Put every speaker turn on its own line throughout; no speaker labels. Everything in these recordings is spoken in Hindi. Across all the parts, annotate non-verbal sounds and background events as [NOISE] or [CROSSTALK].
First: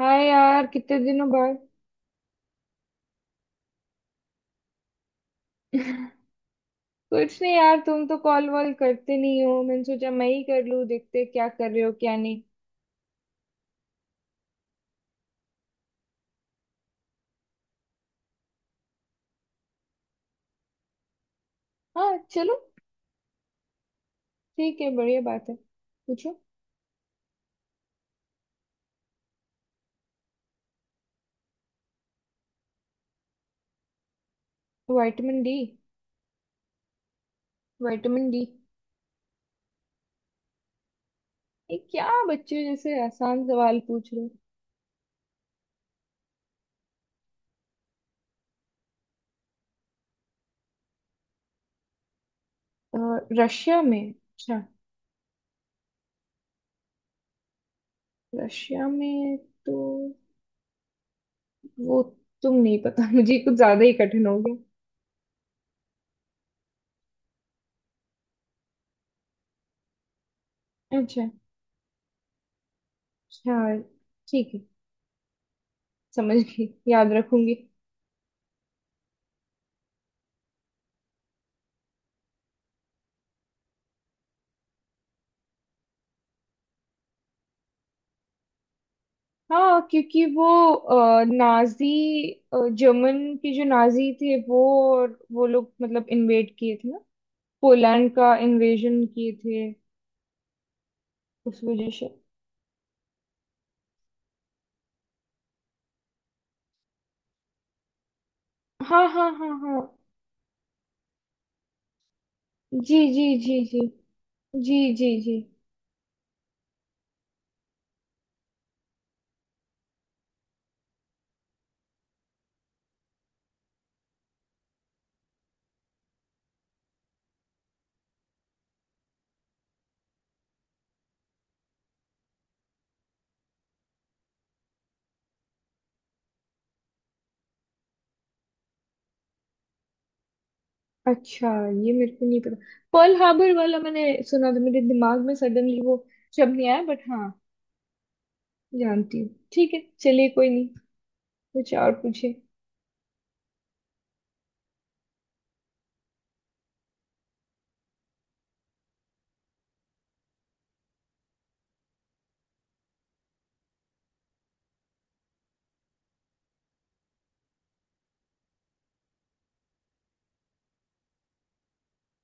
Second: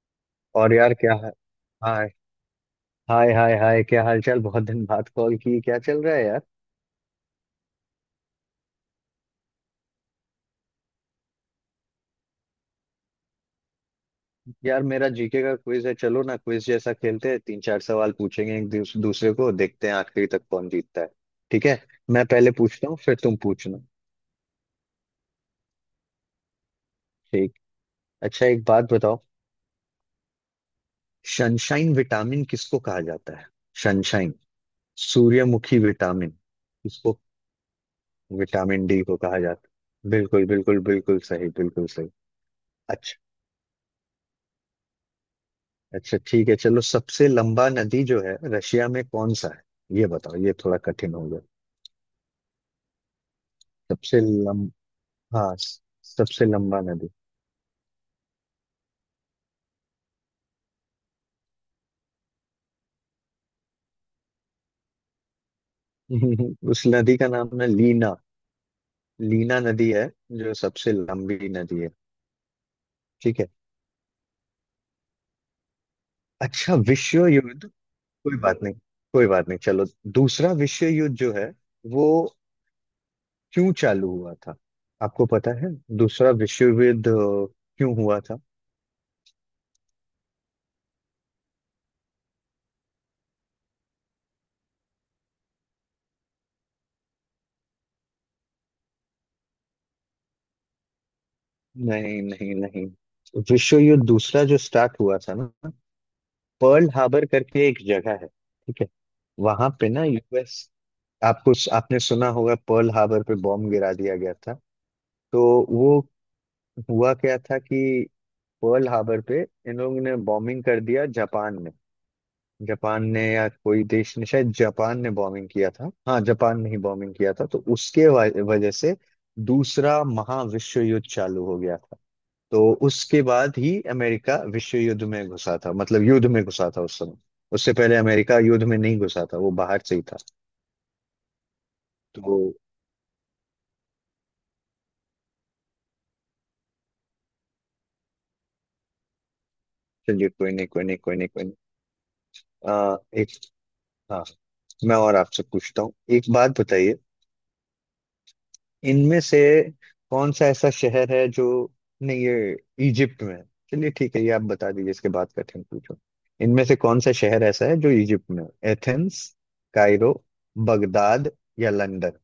हाय यार,
और यार,
कितने
क्या
दिनों
हाल।
बाद।
हाय हाय हाय हाय, क्या हाल चाल, बहुत दिन बाद कॉल की, क्या चल
[LAUGHS]
रहा है यार।
कुछ नहीं यार, तुम तो कॉल वॉल करते नहीं हो। मैंने सोचा मैं ही कर लूं, देखते क्या कर रहे हो क्या नहीं।
यार मेरा जीके का क्विज है, चलो ना, क्विज जैसा खेलते हैं, तीन चार सवाल पूछेंगे एक दूसरे को, देखते हैं आखिरी तक कौन जीतता है। ठीक है।
हाँ
मैं पहले
चलो।
पूछता हूँ फिर तुम पूछना।
ठीक है, बढ़िया बात है। पूछो।
ठीक। अच्छा, एक बात बताओ। सनशाइन विटामिन किसको कहा जाता है? Sunshine
vitamin D.
सूर्यमुखी विटामिन किसको?
Vitamin D.
विटामिन डी को कहा जाता है। बिल्कुल बिल्कुल बिल्कुल सही,
ये
बिल्कुल सही।
क्या बच्चे जैसे
अच्छा,
आसान सवाल पूछ रहे
अच्छा ठीक है चलो। सबसे लंबा नदी जो है रशिया में कौन सा है ये बताओ, ये थोड़ा कठिन हो गया।
हो? रशिया में?
सबसे
अच्छा,
लम हाँ सबसे लंबा नदी।
रशिया में तो वो, तुम नहीं पता। [LAUGHS] मुझे कुछ ज्यादा ही कठिन हो गया।
[LAUGHS] उस नदी का नाम है लीना। लीना नदी है जो सबसे
अच्छा।
लंबी नदी है। ठीक है।
अच्छा, ठीक है। समझ गई,
अच्छा
याद
विश्व
रखूंगी।
युद्ध, कोई बात नहीं, कोई बात नहीं चलो। दूसरा विश्व युद्ध जो है वो क्यों चालू हुआ था, आपको पता है? दूसरा विश्व युद्ध क्यों हुआ था?
हाँ, क्योंकि वो नाजी, जर्मन के जो नाजी थे वो, और वो लोग मतलब इन्वेड किए थे ना, पोलैंड का इन्वेजन किए थे, उस वजह से।
नहीं नहीं नहीं। विश्व युद्ध दूसरा जो स्टार्ट हुआ था ना, पर्ल हार्बर करके एक जगह है, ठीक है।
हाँ हाँ हाँ
वहां
हाँ।
पे ना यूएस, आपको, आपने सुना होगा पर्ल
जी
हार्बर
जी
पे
जी
बॉम्ब
जी।
गिरा दिया गया था।
जी जी जी।
तो वो हुआ क्या था कि पर्ल हार्बर पे इन लोगों ने बॉम्बिंग कर दिया, जापान ने। जापान ने, या कोई देश ने, शायद जापान ने बॉम्बिंग किया था, हाँ जापान ने ही बॉम्बिंग किया था। तो उसके वजह से दूसरा महाविश्व युद्ध चालू हो गया था। तो उसके बाद ही अमेरिका विश्व युद्ध में घुसा था, मतलब युद्ध में घुसा था उस समय। उससे पहले अमेरिका युद्ध में नहीं घुसा था, वो बाहर से ही था।
अच्छा, ये मेरे को नहीं
तो
पता। पर्ल हार्बर वाला मैंने सुना था, मेरे दिमाग में सडनली वो शब्द नहीं आया, बट हाँ, जानती हूँ। ठीक है चलिए,
चलिए
कोई
कोई
नहीं।
नहीं कोई नहीं कोई नहीं कोई नहीं।
कुछ और पूछे।
एक, हाँ, मैं और आपसे पूछता हूँ, एक बात बताइए। इनमें से कौन सा ऐसा शहर है जो नहीं, ये इजिप्ट में है। चलिए ठीक है, ये आप बता दीजिए, इसके बाद कठिन पूछो। इनमें से कौन सा शहर ऐसा है जो इजिप्ट में है, एथेंस, कायरो, बगदाद या लंदन?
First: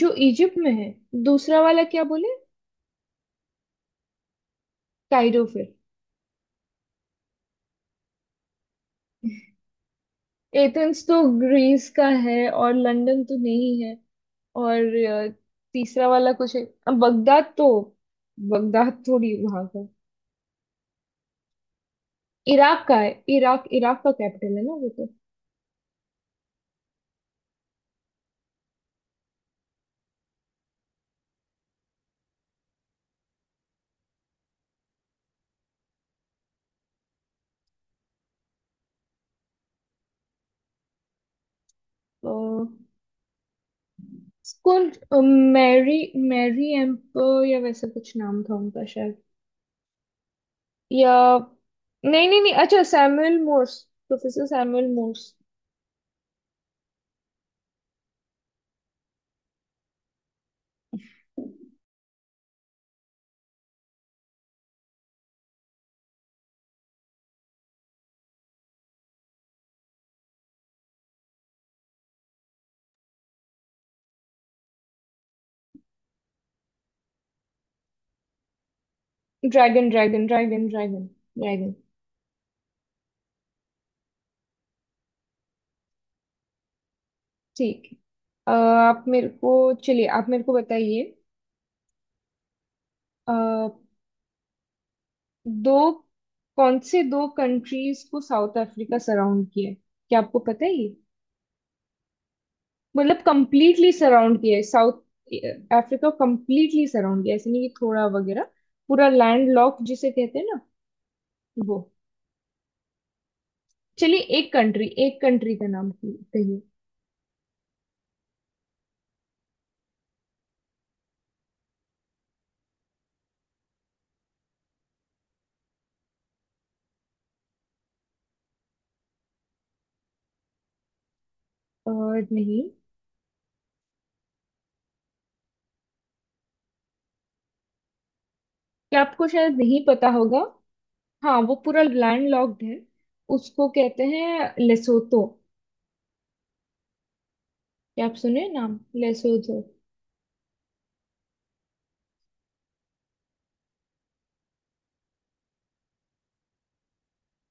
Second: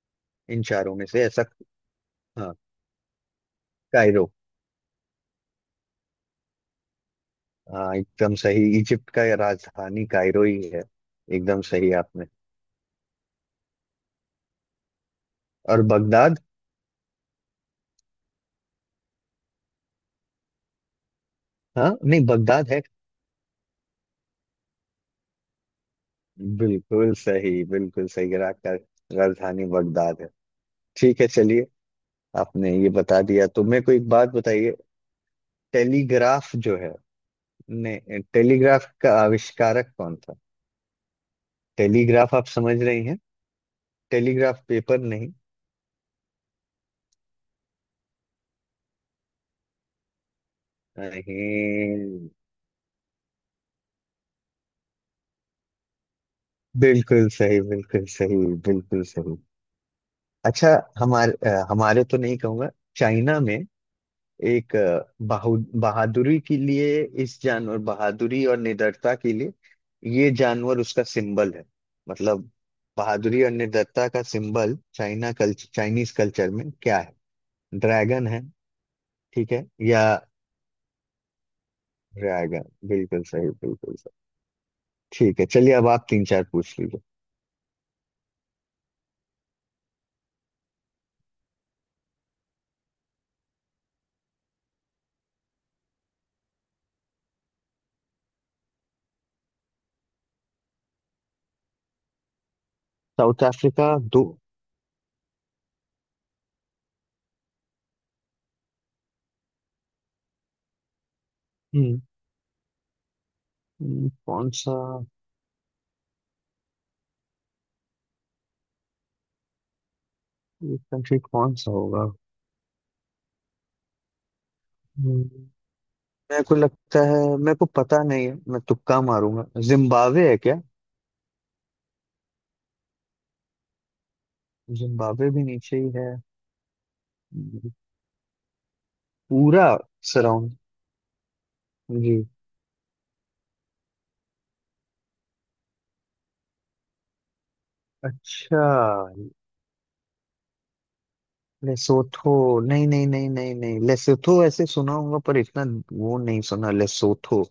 जो इजिप्ट
इन
में है?
चारों में से ऐसा।
दूसरा वाला क्या बोले?
हाँ, कायरो।
कायरो फिर।
हाँ एकदम सही, इजिप्ट का ये राजधानी कायरो ही है।
एथेंस तो
एकदम
ग्रीस
सही
का
आपने।
है, और लंदन तो नहीं है। और
और
तीसरा वाला
बगदाद।
कुछ है? अब बगदाद तो, बगदाद थोड़ी वहां का,
हाँ नहीं, बगदाद है।
इराक का है। इराक, इराक का कैपिटल है ना वो तो।
बिल्कुल सही बिल्कुल सही, इराक का राजधानी बगदाद है। ठीक है चलिए। आपने ये बता दिया तो मेरे को एक बात बताइए। टेलीग्राफ जो है ने, टेलीग्राफ का आविष्कारक कौन था?
अ,
टेलीग्राफ आप समझ रही हैं? टेलीग्राफ,
कौन,
पेपर नहीं।
मैरी, मैरी एम्पर या वैसा कुछ नाम था उनका शायद, या, नहीं
नहीं,
नहीं नहीं, अच्छा, Samuel Morse. Professor Samuel Morse.
बिल्कुल सही बिल्कुल सही बिल्कुल सही। अच्छा, हमारे हमारे तो नहीं कहूंगा, चाइना में एक बहु बहादुरी के लिए, इस जानवर, बहादुरी और निडरता के लिए ये जानवर उसका सिंबल है। मतलब बहादुरी और निडरता का symbol China culture, Chinese culture में क्या है? ड्रैगन है, ठीक है
ड्रैगन
या?
Dragon dragon dragon dragon.
Dragon, बिल्कुल सही बिल्कुल सही। ठीक है, चलिए अब आप तीन चार पूछ लीजिए।
ठीक है। आप मेरे को, चलिए आप मेरे को बताइए। अ, दो, कौन से दो कंट्रीज को साउथ अफ्रीका सराउंड किया है? क्या आपको पता है ये? मतलब
साउथ अफ्रीका,
कंप्लीटली
दो।
सराउंड किया है, साउथ अफ्रीका कंप्लीटली सराउंड किया है, ऐसे नहीं कि थोड़ा वगैरह। पूरा लैंड लॉक जिसे कहते हैं ना वो।
हम्म।
चलिए,
कौन
एक
सा?
कंट्री, एक कंट्री का नाम कहिए।
ये कंट्री कौन सा होगा? हम्म, मेरे को लगता है, मेरे को पता नहीं है, मैं तुक्का मारूंगा। जिम्बाब्वे है क्या?
और नहीं?
जिम्बाब्वे भी नीचे ही है।
क्या आपको शायद
पूरा
नहीं पता होगा।
सराउंड?
हाँ, वो पूरा
जी।
लैंड लॉक्ड है। उसको कहते हैं लेसोतो। क्या आप सुने
अच्छा,
नाम? लेसोतो।
लेसोथो। नहीं नहीं नहीं नहीं नहीं, लेसोथो ऐसे सुना होगा पर इतना वो नहीं सुना, लेसोथो।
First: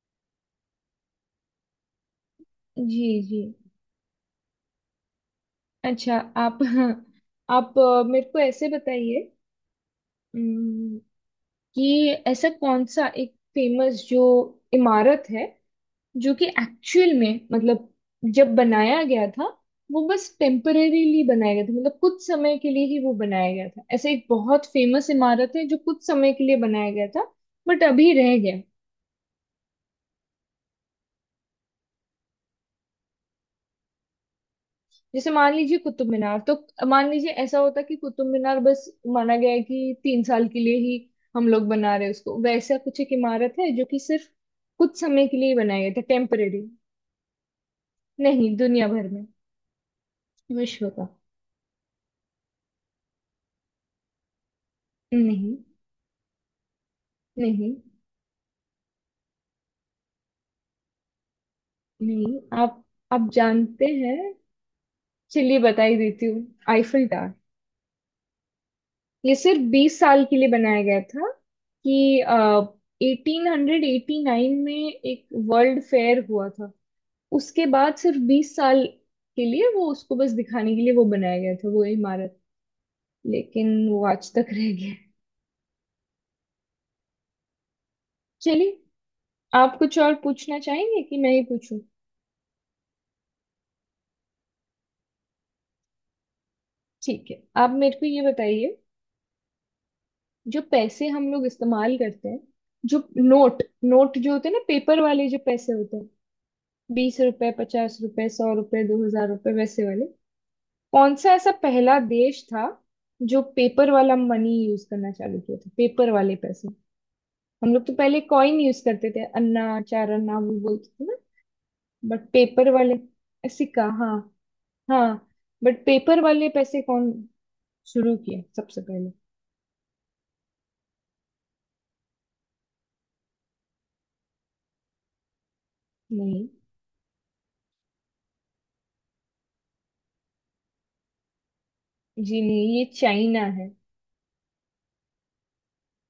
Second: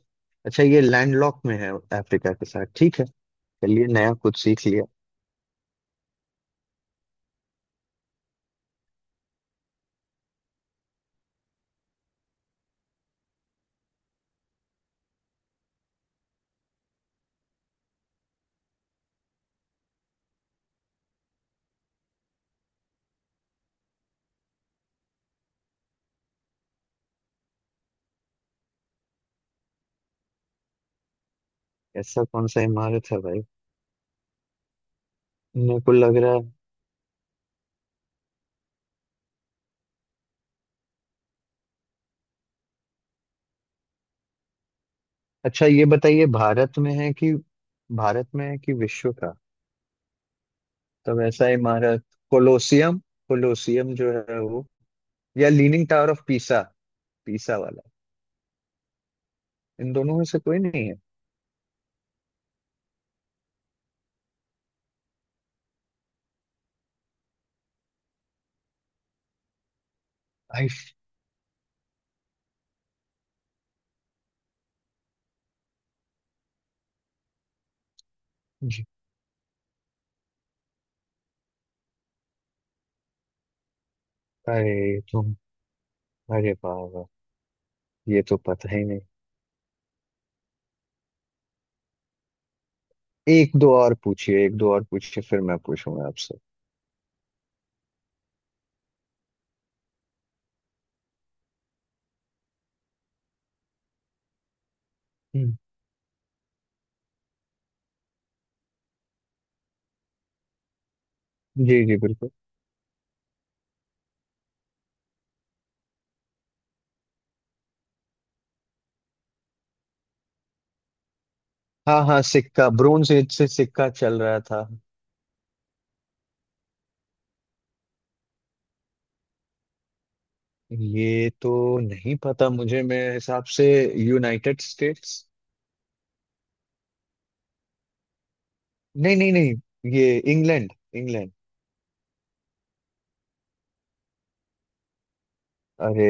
अच्छा ये लैंडलॉक में है अफ्रीका के साथ, ठीक
जी।
है।
जी।
चलिए नया कुछ सीख लिया।
अच्छा, आप [LAUGHS] आप मेरे को ऐसे बताइए। अम, कि ऐसा कौन सा एक फेमस जो इमारत है, जो कि एक्चुअल में मतलब जब बनाया गया था वो बस टेम्परेरीली बनाया गया था, मतलब कुछ समय के लिए ही वो बनाया गया था, ऐसा एक बहुत फेमस इमारत है जो कुछ समय के लिए बनाया गया था, बट अभी रह गया।
ऐसा कौन सा इमारत है भाई?
जैसे मान लीजिए
मेरे को
कुतुब
लग रहा
मीनार
है।
तो, मान लीजिए ऐसा होता कि कुतुब मीनार बस माना गया है कि 3 साल के लिए ही हम लोग बना रहे हैं उसको, वैसा कुछ एक इमारत है जो कि सिर्फ कुछ समय के लिए ही
अच्छा
बनाया
ये
गया था,
बताइए,
टेम्परेरी।
भारत में है कि भारत में
नहीं,
है कि
दुनिया भर
विश्व
में,
का?
विश्व का।
तो वैसा ही हमारा कोलोसियम, कोलोसियम जो है वो, या
नहीं
leaning tower of Pisa, Pisa
नहीं
वाला? इन दोनों में से कोई नहीं है?
नहीं, आप, आप जानते हैं। चलिए, बता ही देती हूँ, आईफिल टावर। ये सिर्फ 20 साल के लिए
आई।
बनाया गया था। कि 1889 में एक वर्ल्ड फेयर हुआ था, उसके बाद सिर्फ 20 साल के लिए वो, उसको बस दिखाने के लिए वो बनाया गया था वो इमारत। लेकिन वो आज तक रह गया
अरे
है।
तुम, अरे बाबा, ये तो पता
चलिए,
ही नहीं।
आप कुछ और पूछना चाहेंगे कि मैं ही पूछूं?
एक दो और पूछिए, एक दो और पूछिए, फिर मैं पूछूंगा आपसे।
ठीक है, आप मेरे को ये बताइए। जो पैसे हम लोग इस्तेमाल करते हैं, जो नोट नोट जो होते हैं ना, पेपर वाले जो
हम्म,
पैसे होते हैं, 20 रुपए, 50 रुपए, 100 रुपए, 2,000 रुपए, वैसे वाले। कौन सा ऐसा
जी जी,
पहला
बिल्कुल।
देश था जो पेपर वाला मनी यूज करना चालू किया था, पेपर वाले पैसे? हम लोग तो पहले कॉइन यूज करते थे, अन्ना, 4 अन्ना वो बोलते थे ना।
हाँ हाँ,
बट
सिक्का,
पेपर वाले,
ब्रोंज एज से
सिक्का,
सिक्का
हाँ।
चल रहा था।
हाँ, बट पेपर वाले पैसे कौन शुरू किए सबसे पहले?
ये तो नहीं पता मुझे, मेरे हिसाब से यूनाइटेड स्टेट्स।
नहीं।
नहीं नहीं नहीं, ये इंग्लैंड, इंग्लैंड।
जी नहीं, ये चाइना है।
अरे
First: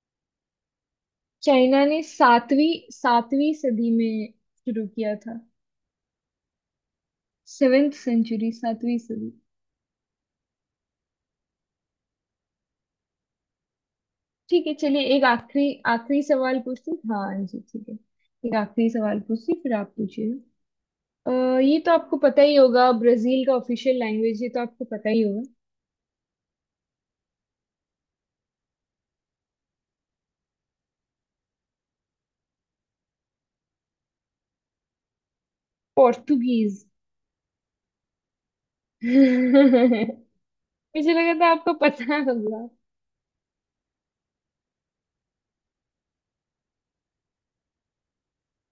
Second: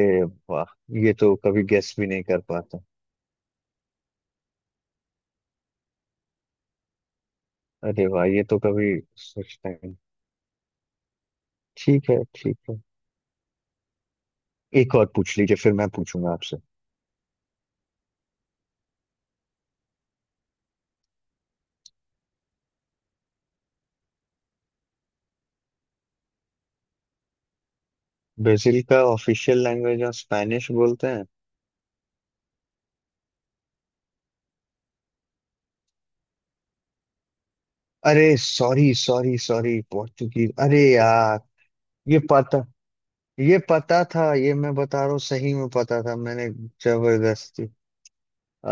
वाह, ये तो कभी
चाइना
गेस
ने
भी नहीं कर
सातवीं
पाता।
सातवीं सदी में शुरू किया था, सेवेंथ
अरे वाह, ये
सेंचुरी,
तो कभी
सातवीं सदी।
सोचता ही नहीं। ठीक है ठीक है।
ठीक है
एक
चलिए,
और
एक
पूछ लीजिए
आखिरी,
फिर मैं
आखिरी
पूछूंगा आपसे।
सवाल पूछती, हाँ जी ठीक है, एक आखिरी सवाल पूछती फिर आप पूछिए। अ, ये तो आपको पता ही होगा, ब्राजील का ऑफिशियल लैंग्वेज, ये तो आपको पता ही होगा।
ब्राजील का ऑफिशियल लैंग्वेज, और स्पेनिश बोलते हैं।
पोर्टुगीज।
अरे सॉरी
[LAUGHS]
सॉरी सॉरी, पोर्तुगीज, अरे
मुझे लगा
यार।
था आपको पता
ये पता,
होगा।
ये पता था, ये मैं बता रहा हूँ, सही में पता था मैंने। जबरदस्ती,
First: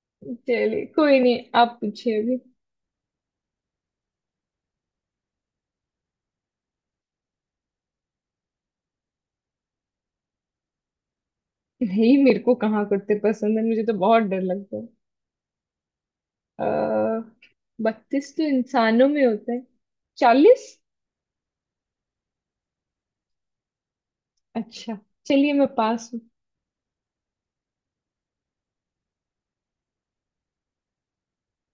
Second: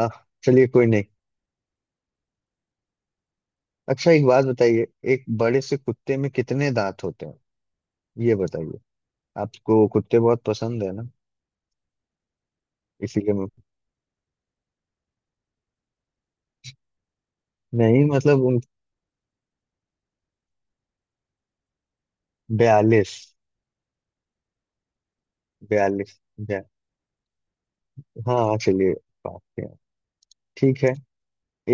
आह, चलिए
चलिए
कोई नहीं।
कोई नहीं, आप पूछिए अभी।
अच्छा एक बात बताइए, एक बड़े से कुत्ते में कितने दांत होते हैं ये बताइए। आपको कुत्ते बहुत पसंद है ना,
नहीं, मेरे को कहाँ करते
इसीलिए
पसंद है, मुझे तो बहुत डर लगता है। अः।
नहीं
32
मतलब
तो
उन।
इंसानों में होता है। 40।
42।
अच्छा, चलिए मैं पास
बयालीस
हूँ।
बया, हाँ चलिए, बात है, ठीक है।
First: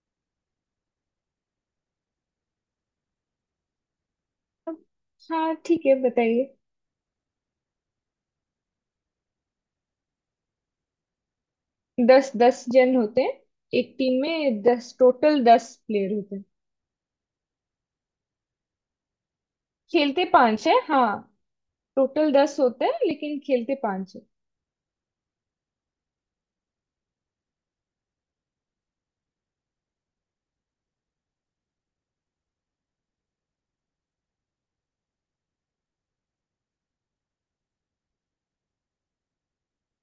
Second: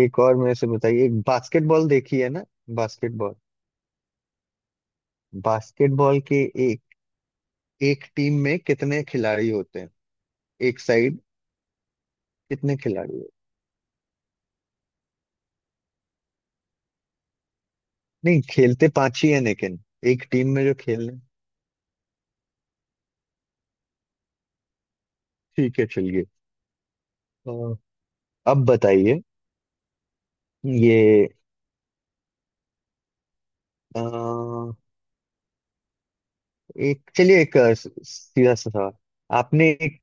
एक और मेरे से बताइए, एक बास्केटबॉल देखी है ना, बास्केटबॉल।
हाँ ठीक है,
बास्केटबॉल
बताइए।
के एक, एक टीम में कितने खिलाड़ी होते हैं एक साइड?
10, 10
कितने
जन
खिलाड़ी
होते
होते हैं?
हैं। एक टीम में 10, टोटल 10 प्लेयर होते हैं।
नहीं, खेलते पांच ही हैं लेकिन एक
खेलते
टीम में
पांच है,
जो खेल
हाँ।
रहे हैं।
टोटल दस होते हैं, लेकिन खेलते पांच है।
ठीक है चलिए। अ, अब बताइए ये अ, एक, चलिए एक सीधा सा सवाल। आपने एक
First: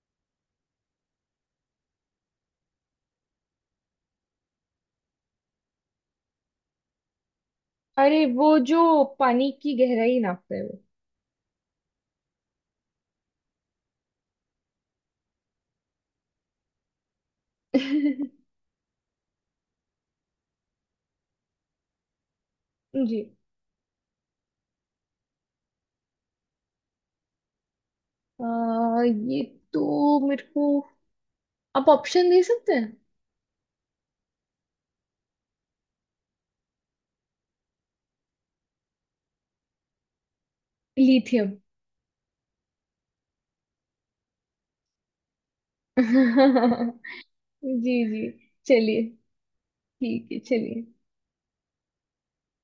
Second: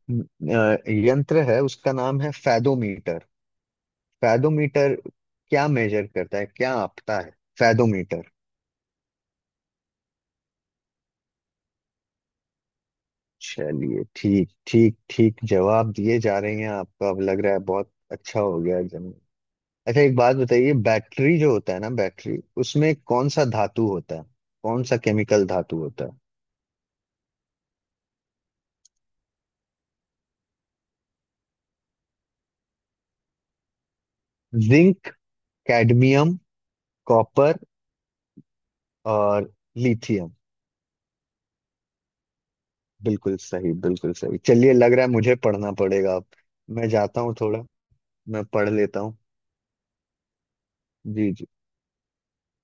यंत्र है उसका नाम है फैदोमीटर, फैदोमीटर क्या मेजर करता है क्या आपता है?
अरे
फैदोमीटर।
वो जो पानी की गहराई नापता है वो।
चलिए ठीक ठीक ठीक, जवाब दिए जा रहे हैं आपका, अब लग रहा है बहुत अच्छा
[LAUGHS]
हो गया जन। अच्छा एक बात बताइए, बैटरी जो होता है ना, बैटरी उसमें
जी।
कौन सा धातु होता है, कौन सा केमिकल धातु होता है?
आ, ये तो मेरे को, आप ऑप्शन दे सकते हैं।
जिंक, कैडमियम, कॉपर और लिथियम।
लिथियम।
बिल्कुल सही बिल्कुल सही, चलिए लग रहा है मुझे पढ़ना पड़ेगा अब। मैं जाता
[LAUGHS] जी।
हूँ थोड़ा,
जी।
मैं पढ़ लेता
चलिए
हूँ।
ठीक है चलिए।
जी जी।